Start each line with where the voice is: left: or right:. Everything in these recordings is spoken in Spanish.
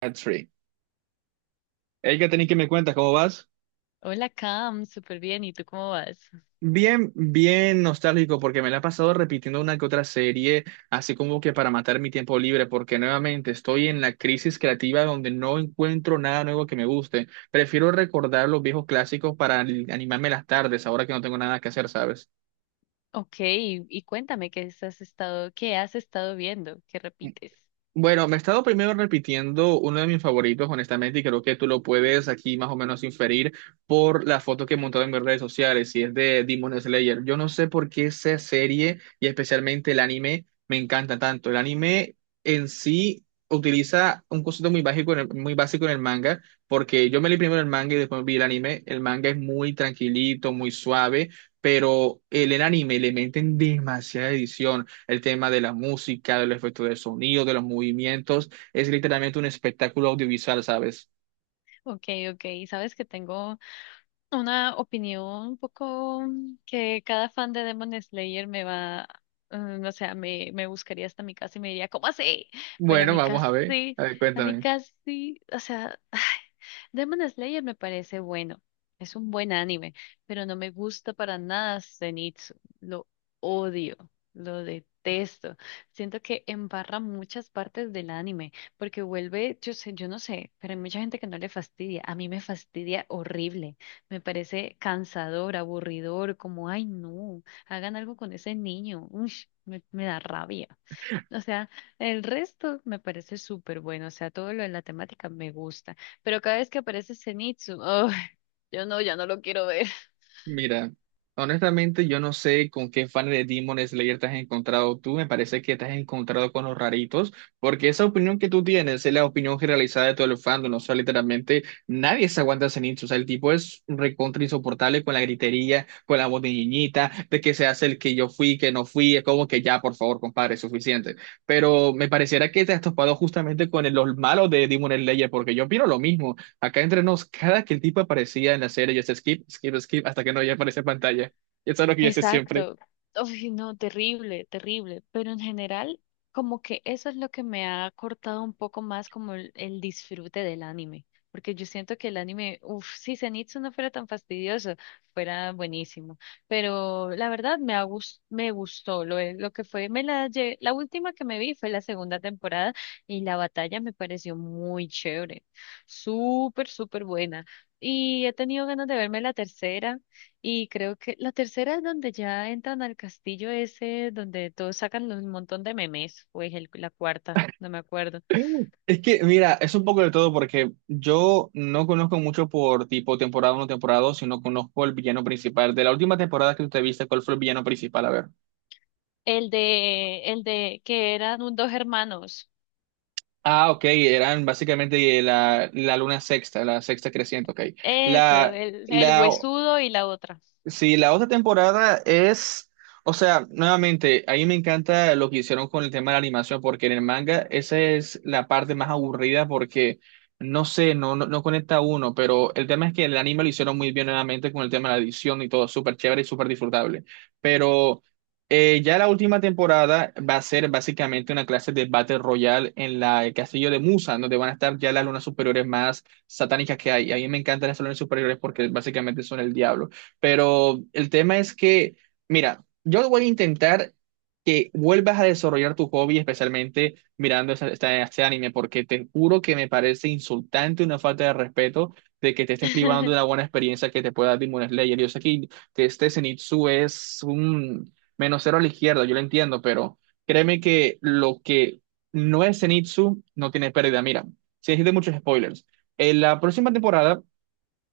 right: That's free. Hay que tener que me cuentas cómo vas.
left: Hola Cam, súper bien. ¿Y tú cómo vas?
right: Bien, bien nostálgico porque me la he pasado repitiendo una que otra serie, así como que para matar mi tiempo libre, porque nuevamente estoy en la crisis creativa donde no encuentro nada nuevo que me guste. Prefiero recordar los viejos clásicos para animarme las tardes, ahora que no tengo nada que hacer, ¿sabes?
left: Ok, y cuéntame qué has estado, viendo, qué repites.
right: Bueno, me he estado primero repitiendo uno de mis favoritos, honestamente, y creo que tú lo puedes aquí más o menos inferir por la foto que he montado en mis redes sociales, y es de Demon Slayer. Yo no sé por qué esa serie y especialmente el anime me encanta tanto. El anime en sí utiliza un concepto muy básico en el manga, porque yo me leí primero el manga y después vi el anime. El manga es muy tranquilito, muy suave, pero en el anime le meten demasiada edición el tema de la música, del efecto del sonido, de los movimientos. Es literalmente un espectáculo audiovisual, ¿sabes?
left: Ok, ok. Sabes que tengo una opinión un poco que cada fan de Demon Slayer me va, o sea, me buscaría hasta mi casa y me diría, ¿cómo así? Pero
right: Bueno, vamos a ver. A ver,
left: a mi
right: cuéntame.
left: casi, o sea, ay, Demon Slayer me parece bueno, es un buen anime, pero no me gusta para nada Zenitsu, lo odio, lo detesto. Siento que embarra muchas partes del anime, porque vuelve, yo sé, yo no sé, pero hay mucha gente que no le fastidia, a mí me fastidia horrible. Me parece cansador, aburridor, como, ay, no, hagan algo con ese niño. Uy, me da rabia. O sea, el resto me parece súper bueno. O sea, todo lo de la temática me gusta. Pero cada vez que aparece Zenitsu, ay, yo no, ya no lo quiero ver.
right: Mira, honestamente yo no sé con qué fan de Demon Slayer te has encontrado tú, me parece que te has encontrado con los raritos, porque esa opinión que tú tienes es la opinión generalizada de todo el fandom, o sea, literalmente nadie se aguanta ese nicho, o sea, el tipo es recontra insoportable con la gritería, con la voz de niñita, de que se hace el que yo fui, que no fui, es como que ya, por favor, compadre, es suficiente. Pero me pareciera que te has topado justamente con los malos de Demon Slayer, porque yo opino lo mismo. Acá entre nos, cada que el tipo aparecía en la serie, yo hacía skip, skip, skip, hasta que no ya aparece en pantalla. Y eso es lo que yo hice siempre.
left: Exacto. Uy, no, terrible, terrible. Pero en general, como que eso es lo que me ha cortado un poco más como el disfrute del anime. Porque yo siento que el anime, uff, si Zenitsu no fuera tan fastidioso, fuera buenísimo. Pero la verdad me gustó lo que fue. La última que me vi fue la segunda temporada y la batalla me pareció muy chévere. Súper, súper buena. Y he tenido ganas de verme la tercera. Y creo que la tercera es donde ya entran al castillo ese, donde todos sacan un montón de memes, pues la cuarta, no me acuerdo.
right: Es que, mira, es un poco de todo porque yo no conozco mucho por tipo temporada uno temporada 2 sino conozco el villano principal. De la última temporada que tú te viste, ¿cuál fue el villano principal? A ver.
left: El de que eran dos hermanos.
right: Ah, ok, eran básicamente la luna sexta, la sexta creciente, ok.
left: Eso,
right: La,
left: el
right: la
left: huesudo y la otra.
right: Sí, la otra temporada es, o sea, nuevamente, ahí me encanta lo que hicieron con el tema de la animación, porque en el manga esa es la parte más aburrida porque, no sé, no conecta uno, pero el tema es que el anime lo hicieron muy bien nuevamente con el tema de la edición y todo, súper chévere y súper disfrutable. Pero ya la última temporada va a ser básicamente una clase de Battle Royale en la, el castillo de Musa, donde van a estar ya las lunas superiores más satánicas que hay. A mí me encantan las lunas superiores porque básicamente son el diablo. Pero el tema es que, mira, yo voy a intentar que vuelvas a desarrollar tu hobby, especialmente mirando este anime, porque te juro que me parece insultante, una falta de respeto, de que te estés privando de una buena experiencia que te pueda dar Demon Slayer. Yo sé que este Zenitsu es un menos cero a la izquierda, yo lo entiendo, pero créeme que lo que no es Zenitsu no tiene pérdida. Mira, sin decirte muchos spoilers. En la próxima temporada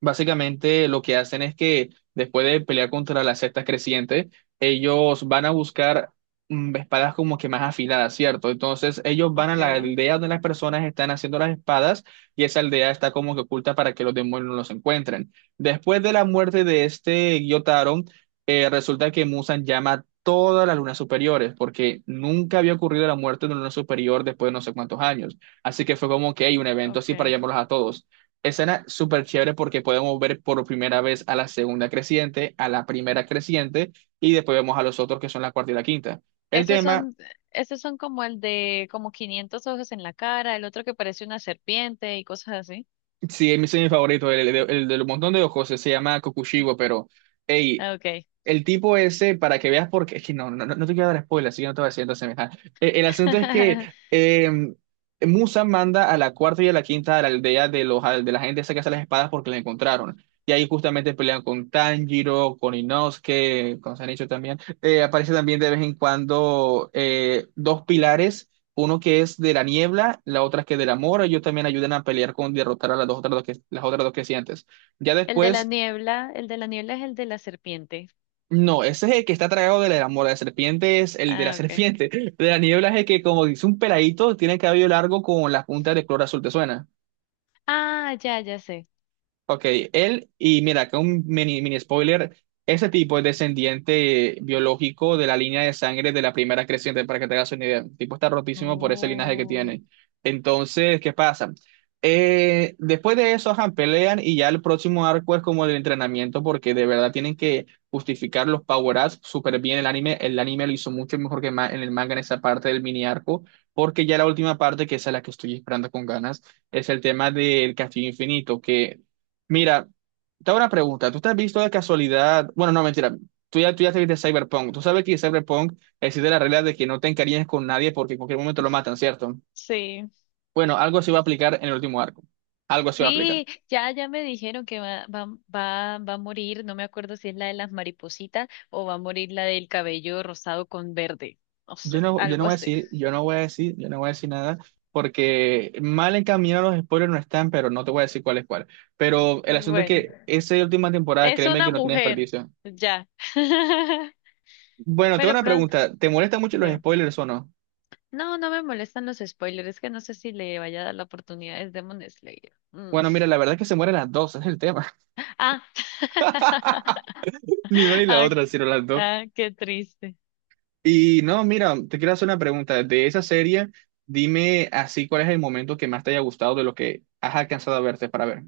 right: básicamente lo que hacen es que después de pelear contra las sectas crecientes, ellos van a buscar espadas como que más afiladas, ¿cierto? Entonces ellos van a la
left: Okay,
right: aldea donde las personas están haciendo las espadas y esa aldea está como que oculta para que los demonios no los encuentren. Después de la muerte de este Gyotaro, resulta que Musan llama a todas las lunas superiores porque nunca había ocurrido la muerte de una luna superior después de no sé cuántos años. Así que fue como que hay un evento así para
left: okay.
right: llamarlos a todos. Escena súper chévere porque podemos ver por primera vez a la segunda creciente, a la primera creciente y después vemos a los otros que son la cuarta y la quinta. El
left: Esos
right: tema,
left: son, esos son como el de como 500 ojos en la cara, el otro que parece una serpiente y cosas así.
right: sí, mi es mi semi favorito, el del montón de ojos, se llama Kokushibo, pero, hey,
left: Ah, okay.
right: el tipo ese, para que veas, porque es que no te quiero dar spoiler, así que no te voy a decir entonces. Ajá. El asunto es que eh, Musa manda a la cuarta y a la quinta a la aldea de la gente esa que hace las espadas porque la encontraron. Y ahí justamente pelean con Tanjiro, con Inosuke, con Shinichiro también. Aparece también de vez en cuando dos pilares, uno que es de la niebla, la otra que es del amor. Ellos también ayudan a pelear con derrotar a las dos otras dos las otras dos que sientes. Ya
left: El de la
right: después
left: niebla, el de la niebla es el de la serpiente.
right: no, ese es el que está tragado de la mora de serpiente, es el de la
left: Ah, ok.
right: serpiente. De la niebla es el que, como dice un peladito, tiene el cabello largo con las puntas de color azul, ¿te suena?
left: Ah, ya, ya sé.
right: Ok, él, y mira, acá un mini, mini spoiler, ese tipo es descendiente biológico de la línea de sangre de la primera creciente, para que te hagas una idea. El tipo está rotísimo por ese linaje que
left: Oh.
right: tiene. Entonces, ¿qué pasa? Después de eso, ajá, pelean y ya el próximo arco es como el entrenamiento, porque de verdad tienen que justificar los power-ups súper bien el anime. El anime lo hizo mucho mejor que en el manga en esa parte del mini arco, porque ya la última parte, que esa es la que estoy esperando con ganas es el tema del Castillo Infinito, que mira, te hago una pregunta. ¿Tú te has visto de casualidad? Bueno, no, mentira. Tú ya te viste Cyberpunk. Tú sabes que en Cyberpunk existe la regla de que no te encariñes con nadie porque en cualquier momento lo matan, ¿cierto?
left: Sí.
right: Bueno, algo se va a aplicar en el último arco. Algo se va a aplicar.
left: Sí, ya me dijeron que va, va, va a morir, no me acuerdo si es la de las maripositas o va a morir la del cabello rosado con verde, no sé,
right: Yo no
left: algo
right: voy a
left: así.
right: decir, yo no voy a decir, yo no voy a decir nada porque mal encaminados los spoilers no están, pero no te voy a decir cuál es cuál. Pero el asunto es
left: Bueno,
right: que esa última temporada,
left: es
right: créeme que
left: una
right: no tiene
left: mujer,
right: desperdicio.
left: ya.
right: Bueno, te hago
left: Pero
right: una
left: pronto,
right: pregunta. ¿Te molestan mucho los
left: dime.
right: spoilers o no?
left: No, no me molestan los spoilers, es que no sé si le vaya a dar la oportunidad, es Demon Slayer. Mm.
right: Bueno, mira, la verdad es que se mueren las dos, es el tema.
left: Ah,
right: Ni una ni la
left: ah,
right: otra, sino las dos.
left: ah, qué triste.
right: Y no, mira, te quiero hacer una pregunta. De esa serie, dime así cuál es el momento que más te haya gustado de lo que has alcanzado a verte para ver.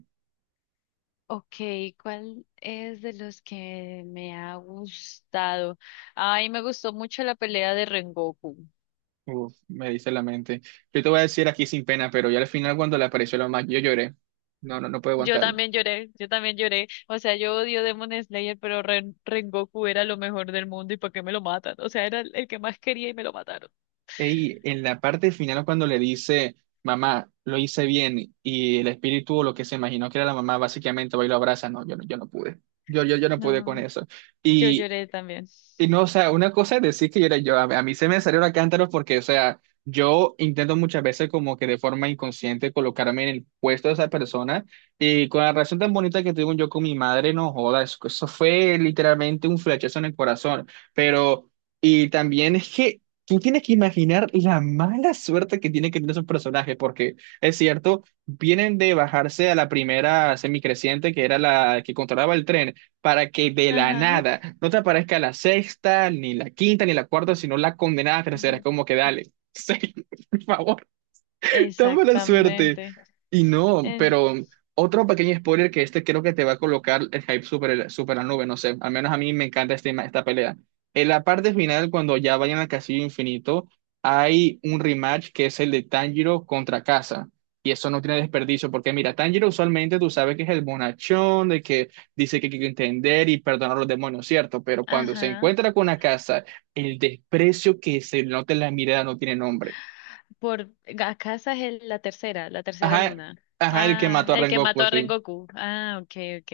left: Ok, ¿cuál es de los que me ha gustado? Ay, me gustó mucho la pelea de Rengoku.
right: Uf, me dice la mente. Yo te voy a decir aquí sin pena, pero ya al final cuando le apareció la mamá yo lloré. No, no puedo
left: Yo
right: aguantarlo.
left: también lloré, yo también lloré. O sea, yo odio Demon Slayer, pero Rengoku era lo mejor del mundo y ¿para qué me lo matan? O sea, era el que más quería y me lo mataron.
right: Y en la parte final cuando le dice, mamá, lo hice bien, y el espíritu o lo que se imaginó que era la mamá, básicamente va y lo abraza. No, yo no pude. Yo no pude
left: No,
right: con eso.
left: yo
right: y
left: lloré también.
right: Y no, o sea, una cosa es decir que yo era yo, a mí se me salió la cántaro porque, o sea, yo intento muchas veces como que de forma inconsciente colocarme en el puesto de esa persona y con la relación tan bonita que tuve yo con mi madre, no joda, eso fue literalmente un flechazo en el corazón, pero, y también es que tú tienes que imaginar la mala suerte que tiene que tener esos personajes, porque es cierto, vienen de bajarse a la primera semicreciente que era la que controlaba el tren para que de la
left: Ajá.
right: nada no te aparezca la sexta, ni la quinta, ni la cuarta, sino la condenada tercera. Es como que dale, sí, por favor. Tan mala suerte.
left: Exactamente.
right: Y no,
left: Eh,
right: pero otro pequeño spoiler que este creo que te va a colocar el hype super, super a la nube, no sé. Al menos a mí me encanta esta pelea. En la parte final, cuando ya vayan al Castillo Infinito, hay un rematch que es el de Tanjiro contra Casa y eso no tiene desperdicio, porque mira, Tanjiro usualmente tú sabes que es el bonachón, de que dice que hay que entender y perdonar a los demonios, ¿cierto? Pero cuando se
left: ajá.
right: encuentra con Akasa, el desprecio que se nota en la mirada no tiene nombre.
left: Por Gacaza es la tercera
right: Ajá,
left: luna.
right: ajá, el que
left: Ah,
right: mató a
left: el que mató
right: Rengoku,
left: a
right: sí.
left: Rengoku. Ah, ok, ok.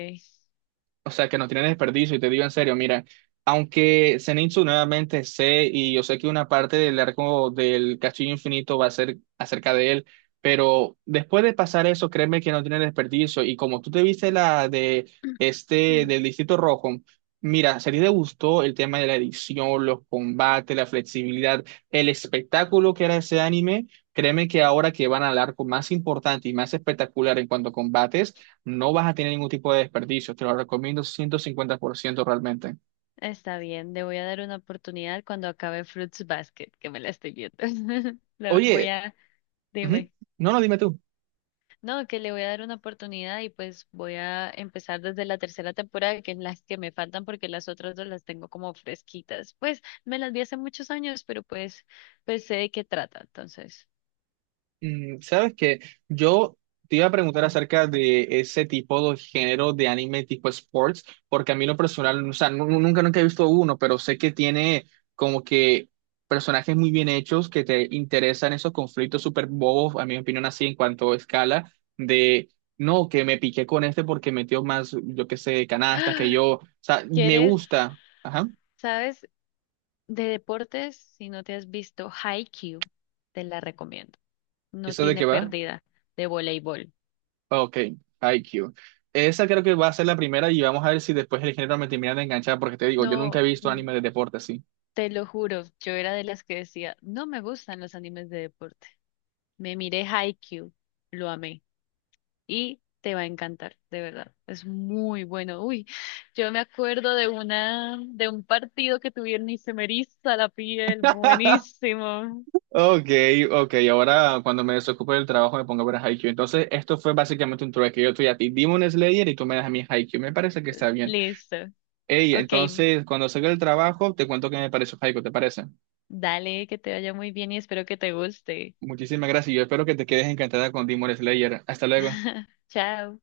right: O sea, que no tiene desperdicio, y te digo en serio, mira, aunque Zenitsu nuevamente sé, y yo sé que una parte del arco del Castillo Infinito va a ser acerca de él, pero después de pasar eso, créeme que no tiene desperdicio, y como tú te viste la de
left: Mm.
right: del Distrito Rojo, mira, si a ti te gustó el tema de la edición, los combates, la flexibilidad, el espectáculo que era ese anime, créeme que ahora que van al arco más importante y más espectacular en cuanto a combates, no vas a tener ningún tipo de desperdicio, te lo recomiendo 150%, realmente.
left: Está bien, le voy a dar una oportunidad cuando acabe Fruits Basket, que me la estoy viendo. Le voy
right: Oye,
left: a,
right: ujú,
left: dime.
right: no, no, dime tú.
left: No, que le voy a dar una oportunidad y pues voy a empezar desde la tercera temporada, que es las que me faltan porque las otras dos las tengo como fresquitas. Pues me las vi hace muchos años, pero pues, pues sé de qué trata. Entonces,
right: Mm, sabes que yo te iba a preguntar acerca de ese tipo de género de anime tipo sports, porque a mí lo personal, o sea, nunca, nunca he visto uno, pero sé que tiene como que personajes muy bien hechos que te interesan esos conflictos súper bobos, a mi opinión, así en cuanto a escala, de no, que me piqué con este porque metió más, yo qué sé, canastas que yo. O sea, me
left: ¿quieres?
right: gusta. Ajá.
left: ¿Sabes? De deportes, si no te has visto Haikyuu, te la recomiendo. No
right: ¿Eso de
left: tiene
right: qué va?
left: pérdida de voleibol.
right: Ok, IQ. Esa creo que va a ser la primera y vamos a ver si después el género me termina de enganchar, porque te digo, yo
left: No,
right: nunca he visto anime de deporte así.
left: te lo juro, yo era de las que decía, no me gustan los animes de deporte. Me miré Haikyuu, lo amé y te va a encantar, de verdad. Es muy bueno. Uy, yo me acuerdo de una de un partido que tuvieron y se me eriza la piel, buenísimo.
right: Ok, ok, ahora cuando me desocupe del trabajo me pongo a ver a Haikyuu. Entonces, esto fue básicamente un trueque. Yo estoy a ti Demon Slayer y tú me das a mí Haikyuu. Me parece que está bien.
left: Listo.
right: Hey,
left: Ok,
right: entonces, cuando salga del trabajo, te cuento qué me pareció Haiku, ¿te parece?
left: dale, que te vaya muy bien y espero que te guste.
right: Muchísimas gracias y yo espero que te quedes encantada con Demon Slayer. Hasta luego.
left: Chao.